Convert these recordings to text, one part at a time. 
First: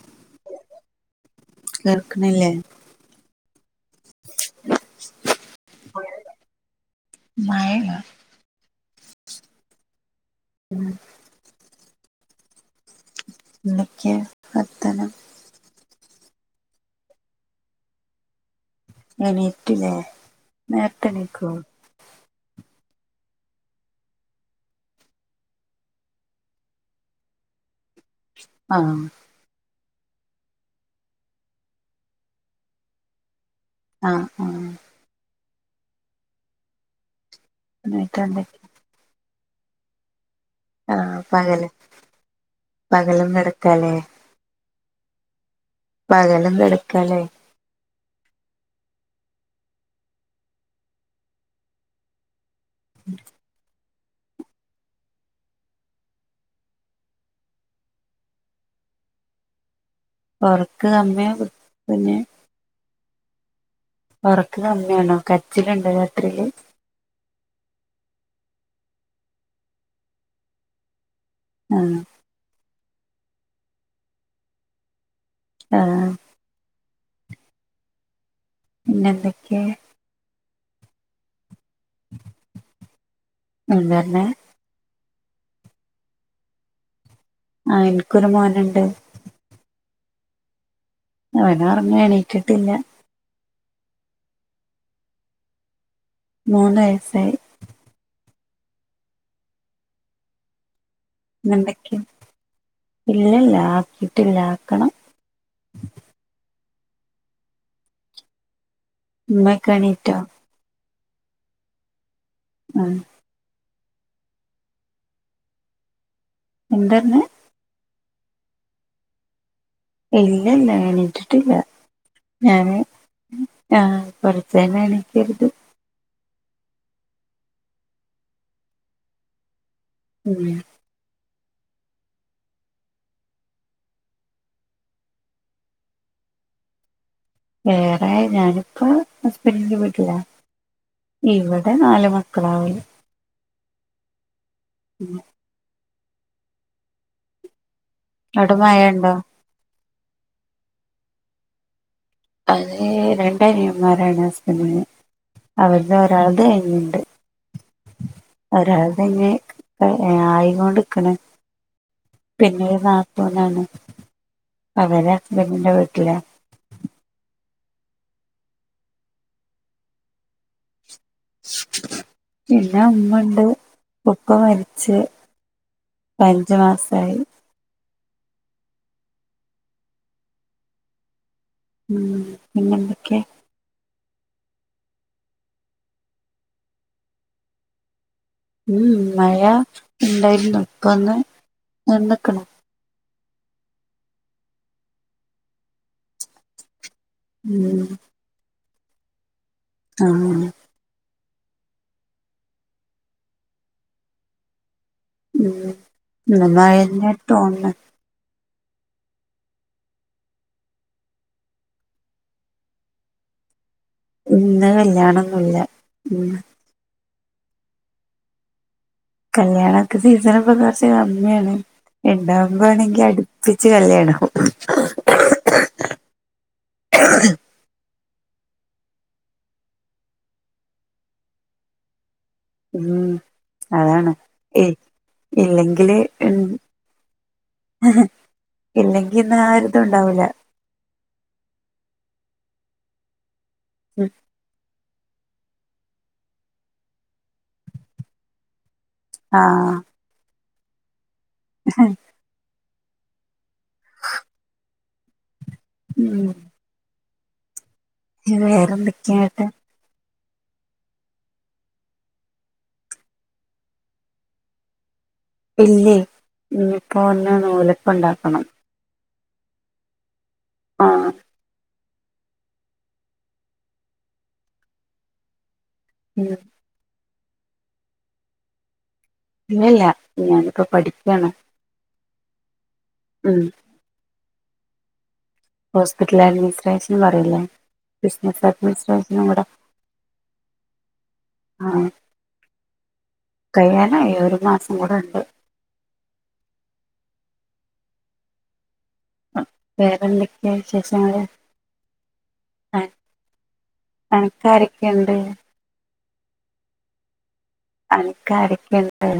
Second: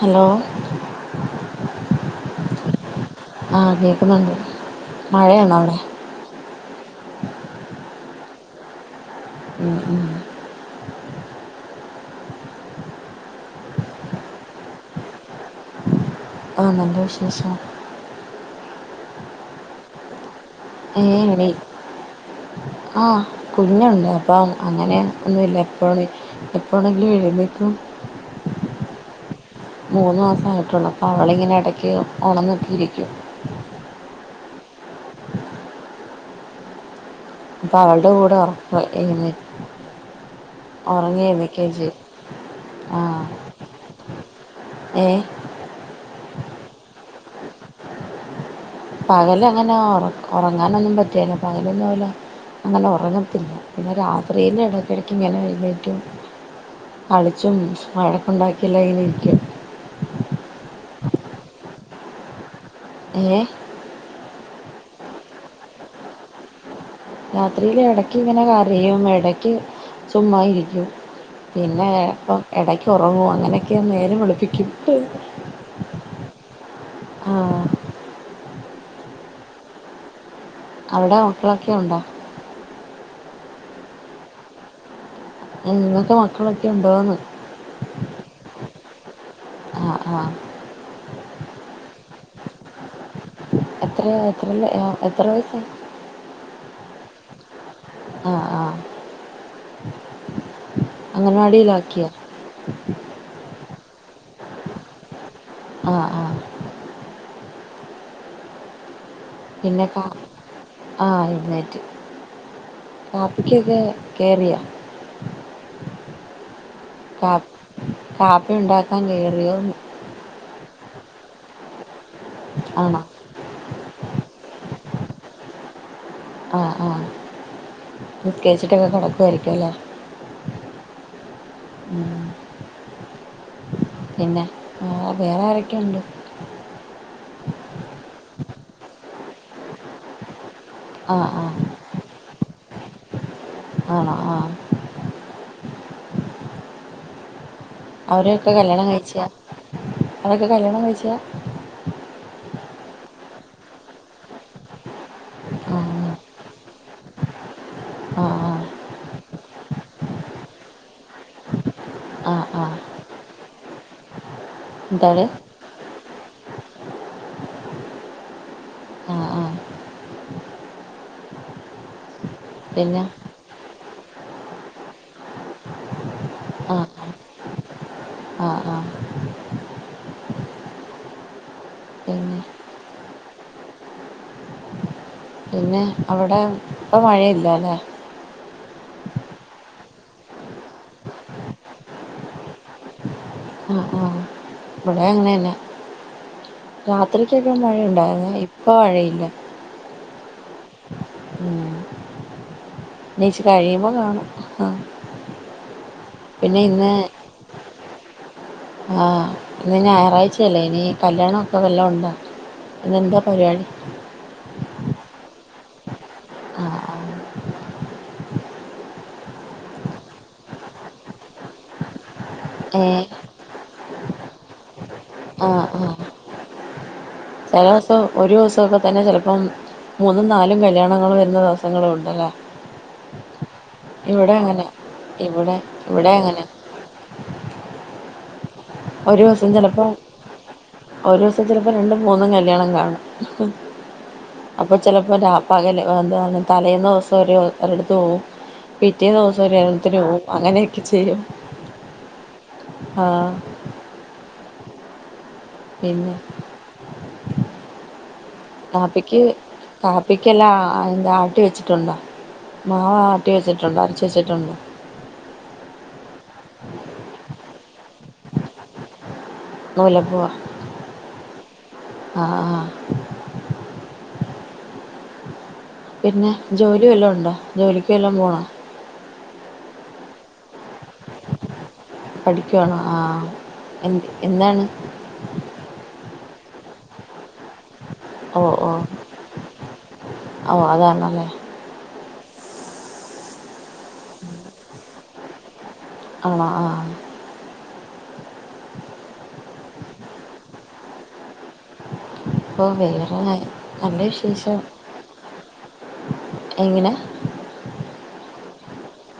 Hello? കേൾക്ക്ണില്ലേ? ആഹ് കേക്കുന്നുണ്ട് മഴയാണോ അവടൊ. മഴണ്ടോ? ഉം ഉം [inaudible] എന്തൊക്കെ വർത്താനം. ആ നല്ല വിശേ ഷം. [unintelligible] ലൊ [unintelligible] ആഹ് കുഞ്ഞുണ്ട് അപ്പ അങ്ങനെ ഒന്നുല്ല ഇപ്പഴെ എപ്പോണെങ്കിലും എഴുന്നേക്കും ആഹ് മൂന്നു മാസായിട്ടുള്ളു അപ്പൊ അവളിങ്ങനെ ഇടക്ക് ഒണന്നൊക്കെ ഇരിക്കും ആഹ് ആഹ് ഇപ്പ അവളടെ എന്നിട്ട് കൂടെ എന്തൊക്കെ ഉറക്കവാ [unintelligible] ആഹ് പകല് ആ പകലും കെടക്കാല്ലേ ഏ പകലും കെടക്കാല്ലെ പകലങ്ങനെ ഉറ ഉറങ്ങാനൊന്നും പറ്റിയേല പകലൊന്നും ഇവള് അങ്ങനെ ഉറങ്ങത്തില്ല. പിന്നെ രാത്രിയില് ഇടയ്ക്കിടയ്ക്ക് ഇങ്ങനെ എഴുന്നേറ്റു കളിച്ചും വഴക്കുണ്ടാക്കിയെല്ലാം ഇരിക്കും ഒറക്ക് [unintelligible] ഏഹ് ഒറക്ക് അമ്മയാണോ കരച്ചിലുണ്ടോ രാത്രിയില് രാത്രിയില് ഇടയ്ക്ക് ഇങ്ങനെ കരയും ഇടയ്ക്ക് ചുമ്മാ ഇരിക്കും പിന്നെ ആഹ് ഇപ്പം ഇടക്ക് ഉറങ്ങും അങ്ങനെയൊക്കെ നേരം വെളുപ്പിക്കും ആഹ് ആഹ് പിന്നെ എന്തക്കെയ അവിടെ മക്കളൊക്കെ ഉണ്ടോ [unintelligible] നിങ്ങൾക്ക് മക്കളൊക്കെ ഉണ്ടോന്ന് ആഹ് എനിക്കൊരു മോനുണ്ട് ആഹ് ആഹ് അവൻ ഉറങ്ങി എണീറ്റട്ടില്ല എത്രയ എത്തറില എത്ര വയസ്സാണ് മൂന്ന് വയസ്സായി ആഹ് ആഹ് ഇന്ന് എന്തൊക്കെയാ അംഗനവാടിയിലാക്കിയ ഇലില്ല ആക്കിട്ടില്ലാ ആക്കണം ആഹ് ആഹ് ഉമ്മയൊക്കെ പിന്നെ കാ എണീറ്റോ ആഹ് ഏഴുന്നേറ്റു ഉം കാപ്പിക്കൊക്കെ കയറിയ എന്താ പറഞ്ഞെ കാപ്പ കാപ്പി ഉണ്ടാക്കാൻ കയറിയോന്ന് ഇല്ല ഇല്ല എണീറ്റിട്ടില്ല ഞാന് ആണോ ആഹ് കൊറച്ചുകഴിഞ്ഞു എനിക്കരുത് ആഹ് ആഹ് [unintelligible] കിടക്കുവായിരിക്കല്ലേ ഉം ഉം പിന്നെ വേറെ ആരൊക്കെയുണ്ട് വേറെ ഞാനിപ്പോ ഹസ്ബൻഡിൻ്റെ വീട്ടില ആ ആ ഇവിടെ നാലുമ [unintelligible] ആണോ ആഹ് ഉം അവരൊക്കെ അവിടെ മഴ കല്യാണം ഉണ്ടോ കഴിച്ചാ അതൊക്കെ കല്യാണം കഴിച്ചയാ? അത് രണ്ടനിയന്മാരാണ് ഹസ്ബന്റ്ന് ആ അവരുടെ ഒരാൾത് കഴിഞ്ഞ്ണ്ട് ആ ഒരാൾത് ഇഞ്ഞ് ആയികൊണ്ട്ക്ക്ണ് ആ ആ ആ പിന്നൊരു നാത്തൂനാണ് അവര് എന്താണ് ഹസ്ബന്റിൻ്റെ വീട്ടില ആ ആ പിന്നെ അമ്മണ്ട് ഉപ്പ മരിച്ച് പ്പഞ്ച് മാസായി ആഹ് ആഹ് ഉം പിന്നെന്തൊക്കെ? പിന്നെ അവടെ ഇപ്പം മഴയില്ല ല്ലേ? ഉം ഉം മഴ ഉണ്ടായിരുന്നു ഇപ്പൊന്ന് വന്ന്ക്ക്ണ് ആഹ് ആഹ് ഇവിടെ അങ്ങനെന്നെ രാത്രിയ്ക്കെ ആയിട്ട് ഉം മഴയുണ്ടായിരുന്നു ഇപ്പൊ മഴയില്ല ആഹ് ഉം നീച്ച് കഴിയുമ്പോ കാണും. ആഹ് ഉം ഇന്ന് മഴന്നെ തോൺണെ ആഹ് ഇന്ന് ഞായറാഴ്ചയല്ലേ ഇനി കല്യാണ ഒക്കെ വല്ല ഉണ്ടോ? ഇന്നെന്താ പരിപാടി? ഇന്ന് കല്യാണൊന്നുല്ല. ഉം ആ ആ കല്യാണ ഒക്കെ സീസണിപ്പൊ കൊറച്ച് കമ്മിയാണ് ഉണ്ടാവുമ്പോ ഏ ആണെങ്കി അടു പ്പിച്ച് കല്യാണ ആകും ആഹ് ആഹ് ചെല ദിവസം ഒരു ദിവസക്കെ തന്നെ ചെലപ്പം മൂന്നും നാലും കല്യാണങ്ങൾ വരുന്ന ദിവസങ്ങളും ഉണ്ട് അല്ലേ ഉം അതാണ് ഇവിടെ അങ്ങനെ ഏയ് ഇവിടെ ഇല്ലെങ്കില് ഇവിടെ അങ്ങനെ [inaudible] ഒരു ഇല്ലെങ്കിന്ന് ആ ദിവസം ഒരിതും ചെലപ്പോ ഉണ്ടാവൂല ഒരു ദിവസം ചിലപ്പോ രണ്ടും മൂന്നും കല്യാണം കാണും അപ്പം ഉം അപ്പൊ ചെല അപ്പൊ രാ പകല് എന്ത പറ തലേയന്നവസം ഒരു ഒരുടത്ത് പോകും പിറ്റേ ദിവസം ഒരു ആഹ് എൽണത്തിന് പോവും അങ്ങനെയൊക്കെ ചെയ്യും [unintelligible] ആഹ് പിന്നെ ഉം വാപ്പയ്ക്ക് വേറെന്തൊക്കെയാട്ട് കാപ്പിക്കെല്ലാം അതിന്ത ആട്ടി വെച്ചിട്ടുണ്ടോ, മാവാട്ടി വെച്ചിട്ടുണ്ടോ, അരച്ച് വെച്ചിട്ടുണ്ടോ? ഇല്ലേ ഇന്ന്പ്പോ ഇന്ന് നൂലപ്പം ഉണ്ടാക്കണം നൂലപ്പോ ആഹ് ആഹ് ആഹ് പിന്നെ ഉം ജോലി വല്ലാം ഉണ്ടോ ജോലിക്ക് വല്ലാം പോണ? ഇല്ലല്ല ഞാനിപ്പോ പഠിക്കാണ് പഠിക്കുവാണോ ആഹ് ഉം എന്ത്‌ എന്താണ്? ഹോസ്പിറ്റൽ അഡ്മിസ്രേഷൻ ന്ന് പറയില്ലേ ബിസിനസ് അഡ്മിസ്രെഷനും കൂടെ ഓഹ് അതാണോ അതെ അഹ് ആഹ് കഴിയാനായി ഒരു മാസം കൂടെ ഉണ്ട് ആണോ ആഹ്. വേറെന്തൊക്കെ വിശേഷങ്ങള് ഇപ്പൊ വേറെ നല്ല വിശേഷം എന്ത് എങ്ങനെ അനക്ക് ആരെക്കെണ്ട്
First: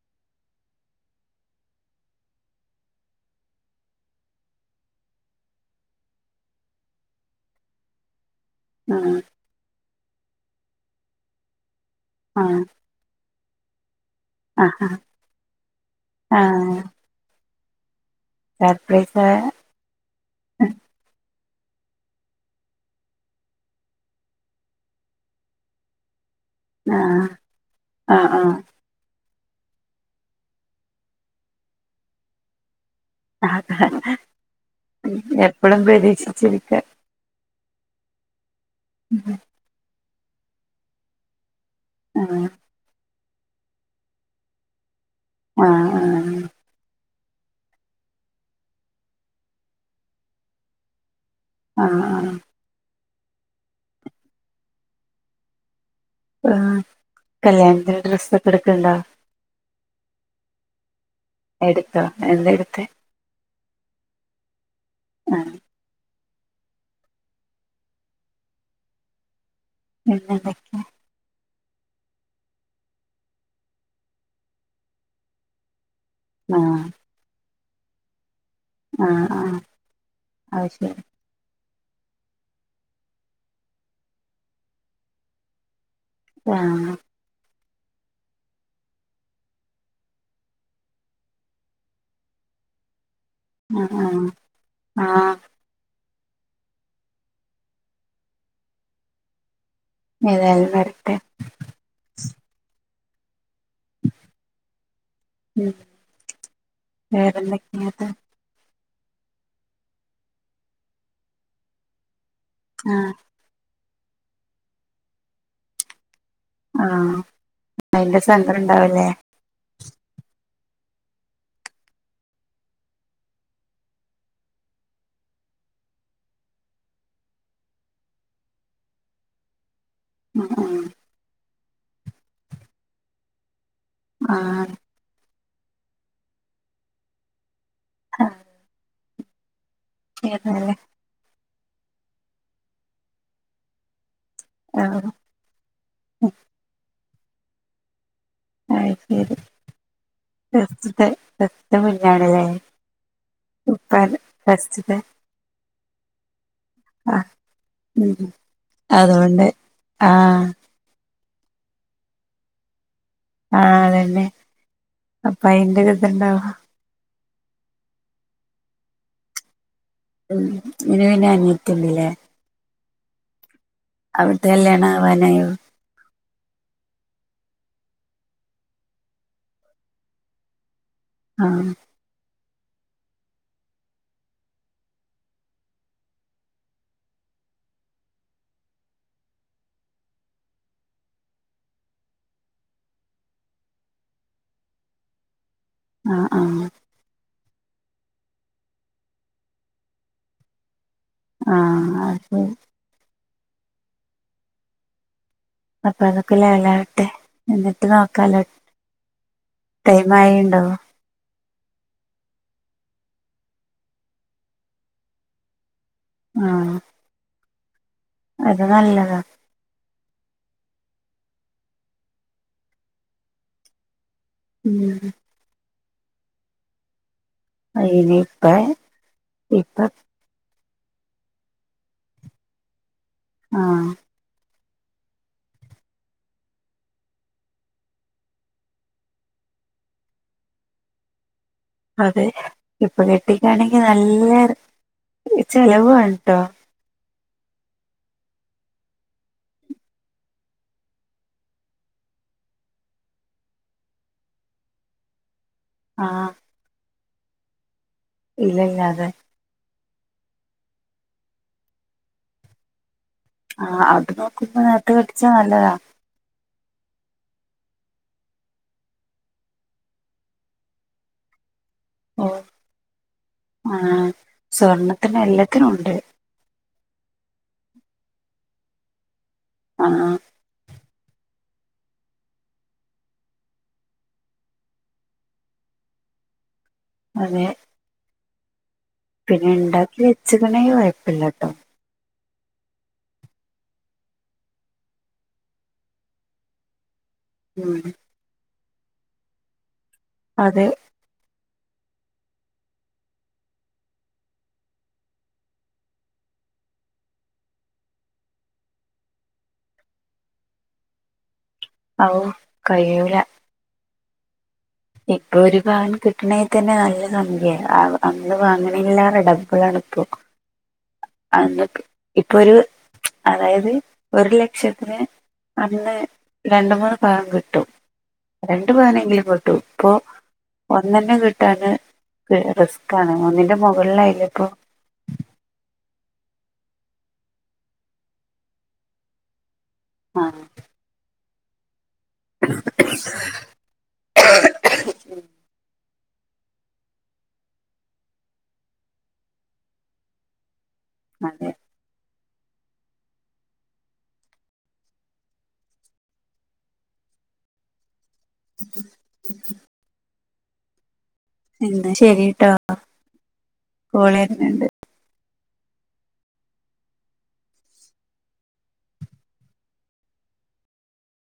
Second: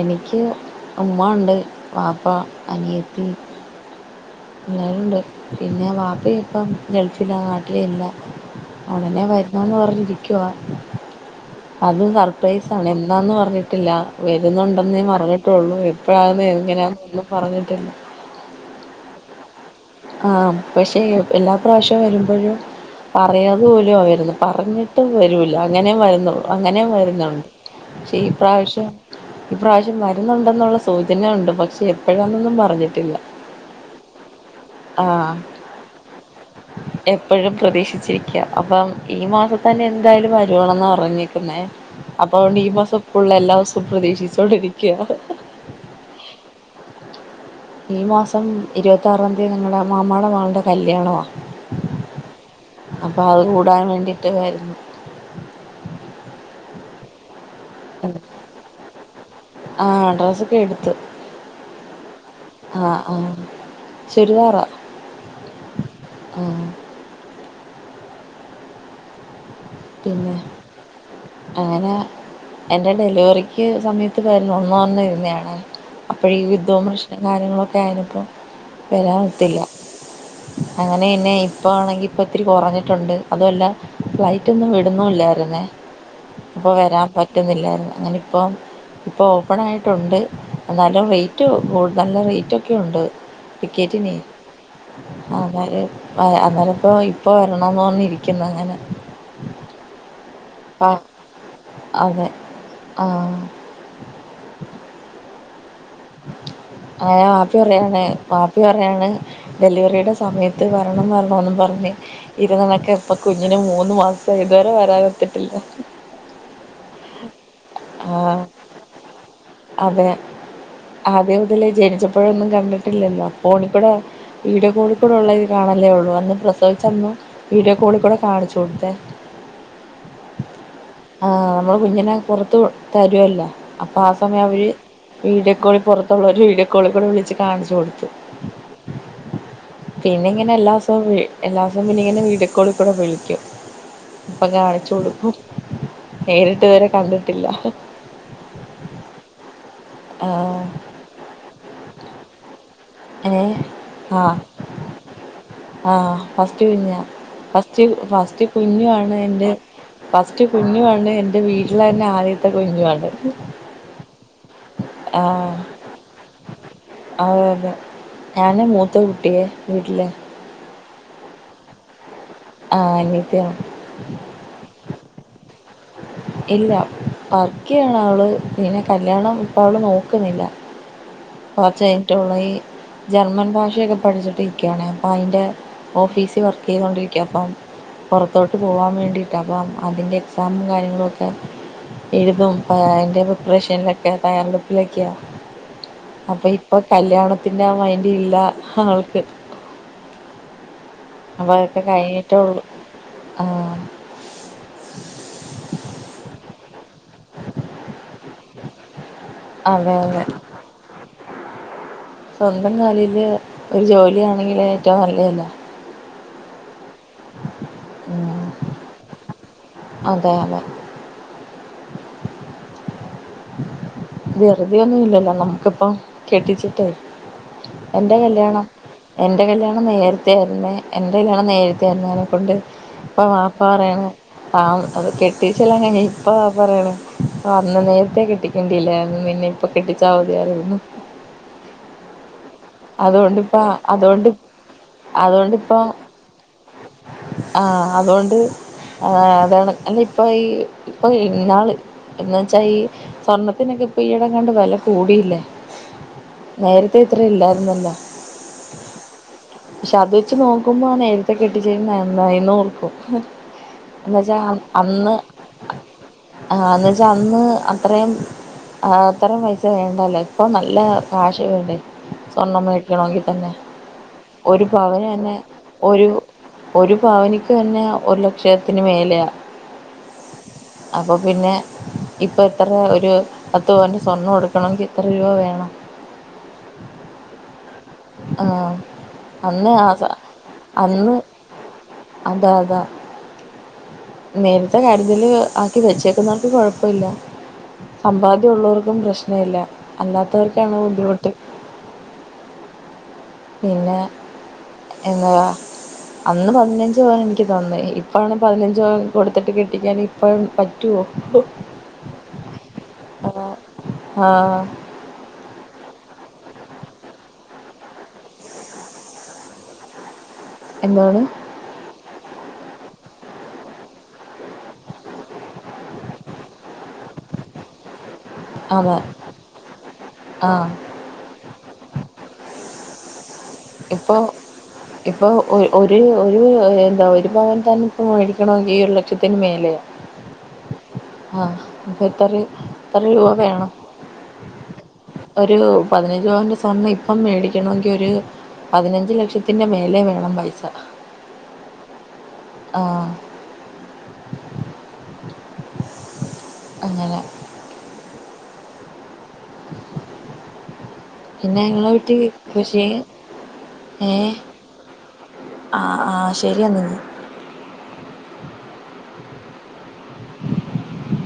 എനിക്ക് ഉമ്മ ഉണ്ട് വാപ്പ അനിയത്തി എല്ലാവരുണ്ട് പിന്നെ വാപ്പ ഇപ്പം ഗൾഫിലാ നാട്ടിലില്ല ആ ഉടനെ വരുന്നെന്ന്പറഞ്ഞിരിക്കുവാ അത് ആ സർപ്രൈസാണ് എന്നാന്ന് പറഞ്ഞിട്ടില്ല ആ വരുന്നുണ്ടെന്നേ പറഞ്ഞിട്ടൊള്ളൂ ആ എപ്പോഴാെന്ന് എങ്ങനെയാണെന്നൊന്നും പറഞ്ഞിട്ടില്ല സർപ്രയ്‌സ് ആണ് ആഹ് പക്ഷെ എല്ലാ പ്രാവശ്യവും വരുമ്പോഴും പറയാതേ പോലുവാ വരുന്ന് പറഞ്ഞിട്ട് പോലുവില്ല അങ്ങനെയാ വരുന്നൊള്ളു അങ്ങനേം ആ വരുന്നുണ്ട് ആ പക്ഷെ ഈ ആ പ്രാവശ്യം ഇപ്രവശ്യം വരുന്നുണ്ടെന്നുള്ള സൂചന ഉണ്ട് പക്ഷെ എപ്പോഴാന്നൊന്നും പറഞ്ഞിട്ടില്ല അതാണ് എപ്പഴും പ്രതീക്ഷിച്ചിരിക്ക എപ്പഴും പ്രതീക്ഷിച്ചിരിക്കുക അപ്പം ഈ മാസം തന്നെ എന്തായാലും വരുവണെന്ന പറഞ്ഞിക്കുന്നേ ആ ആ അപ്പൊ അഓണ്ട് ഈ മാസംപ്പള്ള എല്ലാ ദിവസവും പ്രതീക്ഷിച്ചോണ്ടിരിക്ക്യാ ആഹ് ആഹ് ഈ മാസം ഇരുപത്തറാം തീയതി ഞങ്ങടെ മാമാടെ മോൾടെ കല്യാണവാ ആഹ് ആഹ് അപ്പൊ അത് കൂടാൻ വേണ്ടിട്ട് വരുന്നു ആഹ് കല്യാണത്തിന് ഡ്രസ്സ് ഒക്കെ ഇട്ക്ക്‌ണ്ടോ ആഹ് ഡ്രസ്സ് ഒക്കെ എടുത്തു എടുത്തോ എന്താ എട് ആഹ് ആഹ് ചുരിദാറാ ആ ആഹ് പിന്നെ പിന്നെന്തൊക്കെയാ അങ്ങനെ എന്റെ ഡെലിവറിക്ക് സമയത്ത് വരണംന്ന് പറഞ്ഞ് ഇര്ന്നേണ് അപ്പ ഈ ആ യുദ്ധവും പ്രശ്നവും കാര്യങ്ങളൊക്കെ ആയ്നപ്പം ആ വരാൻ ആ ഒത്തില്ല അത് ശരി അങ്ങനെ പിന്നേയ് ഇപ്പൊ ആണെങ്കിൽ ഇപ്പ ഇത്തിരി കൊറഞ്ഞിട്ടുണ്ട് അതുമല്ല ഫ്ലൈറ്റ്ഒന്നും വിടുന്നുവില്ല പറയന്നേ ആ അപ്പൊ വരാൻ പറ്റുന്നില്ല അങ്ങനെ ഇപ്പം ഇപ്പോ ഓപ്പണായിട്ടുണ്ട് എന്നാലും റേറ്റ് കൂടുതൽ നല്ല റേറ്റൊക്കെ ഉണ്ട് ആഹ് ടിക്കറ്റിനെ ആഹ് അവര് വര് അന്നേരം ഇപ്പോ ഇപ്പൊ വരണംന്ന് പറഞ്ഞ് ഇരിക്കുന്നു അങ്ങൻനെ ഏതായാലും ആഹ് വരട്ടെ അതെ ആഹ് ഉം അങ്ങനെ വാപ്പി പറയാണ് വേറെന്തൊക്കെയാത് വാ പ്പി പറയാണ് ഡെലിവറിയുടെ സമയത്ത് വരണം വരണവെന്നും പറഞ്ഞ് ഇരുന്നതൊക്കെ ആഹ് ഇപ്പക്ക്‌ കുഞ്ഞിന് മൂന്ന് മാസം ആയി ഇതുവരെ വരാനൊത്തിട്ടില്ല ആഹ് അയിന്റെ ആഹ് സങ്കടം ണ്ടാവും ല്ലേ അതെ ആദ്യം മുതലേ ജനിച്ചപ്പോഴൊന്നും കണ്ടിട്ടില്ലല്ലോ ഫോണിൽ കൂടെ വീഡിയോ കോളിൽ കൂടെ ഉള്ള ഇത് കാണല്ലേ ഉള്ളൂ അന്ന് പ്രസവിച്ചന്ന് വീഡിയോ കോളിൽ കൂടെ കാണിച്ചു കൊടുത്തേ ആഹ് ആഹ് ആഹ നമ്മള് കുഞ്ഞിനെ പുറത്ത് തരുവല്ലോ അപ്പൊ ആ സമയം അവര് ആഹ് വീഡിയോ കോളി പുറത്തുള്ളവർ വീഡിയോ കോളിൽ കൂടെ വിളിച്ച് കാണിച്ച് കൊടുത്തു പിന്നെ ഇങ്ങനെ എല്ലാ ഏതായാലും ദിവസവും എല്ലാ ദിവസവും പിന്നെ ഇങ്ങനെ വീഡിയൊ കോളിൽ കൂടെ വിളിക്കും അപ്പൊ കാണിച്ചു ആഹ് കൊടുക്കും ഉം നേരിട്ട് ഇത് വരെ കണ്ടിട്ടില്ല അത് ശരി ആഹ് [unintelligible] ഏഹ് ഉപ്പാന്റെ ആഹ് ഫസ്റ്റ്ത്തെ ആഹ് ഫസ്റ്റ് കുഞ്ഞാ ആഹ് ഫസ്റ്റ് ഉം ഫസ്റ്റ് കുഞ്ഞു ആണ് അതുകൊണ്ട് എൻ്റെ ആഹ് ഫസ്റ്റ് കു ഞ്ഞു ആണ് എന്റെ വീട്ടിലെ തന്നെ ആദ്യത്തെ കുഞ്ഞുവാണ് ആഹ് അതന്നെ അപ്പൊ അയിന്റെ ഒരു ഇത് ഉണ്ടാവും അത് തന്നെ ഞാനാ മൂത്ത കുട്ടിയെ വീട്ടില് ഉം ഇതിന് പിന്നെ അനിയത്തി ഉണ്ടല്ലേ ആഹ് അനിയത്തി ആണ് അവിടുത്തെ കല്യാണം ആവാനായോ ഇല്ല വർക്ക് ചെയ്യാണ് അവള് പിന്നെ കല്യാണം ഇപ്പോ അവള് നോക്കുന്നില്ല ആഹ് കുറച്ച് കഴിഞ്ഞിട്ട് ഓള് ജർമ്മൻ ഭാഷയൊക്കെ പഠിച്ചിട്ടിരിക്കുകയാണേ അപ്പൊ അതിന്റെ ഓഫീസിൽ വർക്ക് ചെയ്തോണ്ടിരിക്ക അപ്പം പുറത്തോട്ട് പോവാൻ വേണ്ടിയിട്ടാ അപ്പം അതിന്റെ എക്സാമും കാര്യങ്ങളുമൊക്കെ എഴുതും അതിന്റെ പ്രിപ്പറേഷനിലൊക്കെ തയ്യാറെടുപ്പിലൊക്കെയാ ആഹ് അപ്പൊ ആഹ് ഇപ്പൊ കല്യാണത്തിന്റെ ആ മൈൻഡ് ഇല്ല അവൾക്ക് അപ്പോ അതൊക്കെ ആഹ് അത് കഴിഞ്ഞിട്ടേ ശരി ഉള്ളൂ ആഹ് അപ്പൊ അതൊക്കെ ലവലാവട്ടെ എന്നിട്ട് നോക്കാലോ അതെ ടൈം അതെ ആയിട്ടുണ്ടോ സ്വന്തം കാലില് ഒരു ജോലിയാണെങ്കിൽ ഏറ്റവും നല്ലതല്ലേ ആഹ് ഉം അത് നല്ലതാ അതെ അതെ വെറുതെ ഉം. ഒന്നുമില്ലല്ലോ നമ്മക്കിപ്പം കെട്ടിച്ചിട്ടേ എന്റെ ഇനിയിപ്പ കല്യാണം എന്റെ ഇപ്പൊ കല്യാണം നേര പിന്നെ എന്റെ കല്യാണം നേരത്തെ ആരുന്നേനെ കൊണ്ട് ഇപ്പോ ബാപ്പ ആ പറയണേ ആഹ് അത് കെട്ടിച്ചെല്ലാം കഴിഞ്ഞ് ഇപ്പോ ബാപ്പ പറയണേ ആ അന്ന് നീ ട്ടെ കെട്ടിക്കേണ്ടില്ലായിരുന്നു നിന്നെ ഇപ്പൊ കെട്ടിച്ചാ മതിയായിരുന്നു അതെ ഇപ്പൊ അതുകൊണ്ടിപ്പ കെട്ടിക്കാണെങ്കി അതുകൊണ്ട് നല്ല ചെലവും ആണൂട്ടോ ആഹ് അത് കൊണ്ട് ആഹ് അതാണ് അല്ല ഇപ്പ ഈ ഇപ്പൊ ഈ ഇന്നാള് എന്ന് വെച്ചാ ഈ സ്വർണ്ണത്തിനൊക്കെ ഇപ്പൊ ഈയിടെ എങ്ങാണ്ട് വെല കൂടിയില്ലേ ആഹ് നേരത്തെ ഇത്രെ ഇല്ലാരുന്നല്ലോ ഇല്ലില്ല അതെ പക്ഷേ അത് വച്ച് നോക്കുമ്പോ നേരത്തെ കെട്ടിച്ചത് നന്നായി എന്നോർക്കും ആ അത് എന്ന് വെച്ചാ നോക്കുമ്പോ നേരത്തെ അന്ന് കെട്ടിച്ചാ നല്ലതാ ആഹ് എന്ന് വച്ചാ അന്ന് അത്രയും ആഹ് അത്രേം പയ്സ വേണ്ടലെ ഇപ്പൊ നല്ല കാശ് വേണ്ടെ ഓ സ്വർണം മേടിക്കണോങ്കി തന്നെ ആ ഒരു സ്വർണത്തിനും പവെനേന്നെ എല്ലാത്തിനും ഉണ്ട് ഒരു ഒര് പവന്ക്കെന്നെ ഒരു ലക്ഷത്തിന് മേലെയാ ആഹ് അപ്പൊ പിന്നെ ഇപ്പൊ എത്രെ ഒരു പത്ത് പവന്റെ സ്വർണോട്ക്കണങ്കി ഇത്ര രൂപ വേണം അതെ. ആഹ് പിന്നെ ണ്ടാക്കി വെച്ക്കണെങ്കി കൊയ്പ്പല്ലട്ടോ അതാ താ നേരത്തെ കാര്തല് ആക്കി വെച്ചേക്കുന്നോർക്ക് കൊഴപ്പൊല്ല എവെടെ സമ്പാദ്യോള്ളൊർക്കും പ്രശ്നല്ല അത് അല്ലാതൊർക്കാണ് ബുദ്ധിമുട്ട് പിന്നെ എന്നാ അന്ന് പതിനഞ്ച് പവന് ഇൻക്ക് തന്ന് ഇപ്പഴാണ് പതിനഞ്ചവൻ കൊട്ത്തിട്ട് കെട്ടിക്കാന് പ്പഴും പറ്റൊ മോ ഔ കയ്യൂല അ ആഹ് ഇപ്പൊ ഒരു സാനം കിട്ടണെ തന്നെ നല്ല സംഖ്യ ആവും അന്ന് വാങ്ണെലെറെ ടബളാണ്പ്പോ എന്നാണ്? അന്നൊക്ക് ഇപ്പൊര് അതായത് ഒരു ലക്ഷത്തിന് അന്ന് രണ്ട് മൂന്ന് പവൻ കിട്ടും രണ്ട് അതെ പവനെങ്കിലും കിട്ടു പ്പൊ ആഹ് ഒന്നന്നെ കിട് കത് ഒര്റിസ്കാണ് ഒന്നിന്റെ ഇപ്പൊ ഇപ്പോ ഒ ഒര് ഒരു ന്താ ഒരു പവൻ തന്നെ ഇപ്പം മേടിക്കണേങ്കി ഈ ഒരു ലക്ഷത്തിന് മേലെയാ അഹ് ആഹ് പ്പൊ ഇത്രേ ഇത്രേ രൂവ വേണം? ഒരു പതിനഞ്ച് പവന്റെ സ്വർണ്ണം ഇപ്പം മേടിക്കണോങ്കി ഒര് പതിനഞ്ച് ലക്ഷത്തിന്റെ മേലെ വേണം പൈസ അതെ ആഹ് അങ്ങനെ [inaudible] [inaudible] പിന്നെ ഞങ്ങളെ എന്നാ വീട്ടില് ശരി കേട്ടോ കൃഷി കോൾ ഏഹ് വരുന്നുണ്ട് അ ആഹ് ശര്യന്നെങ്കി [inaudible]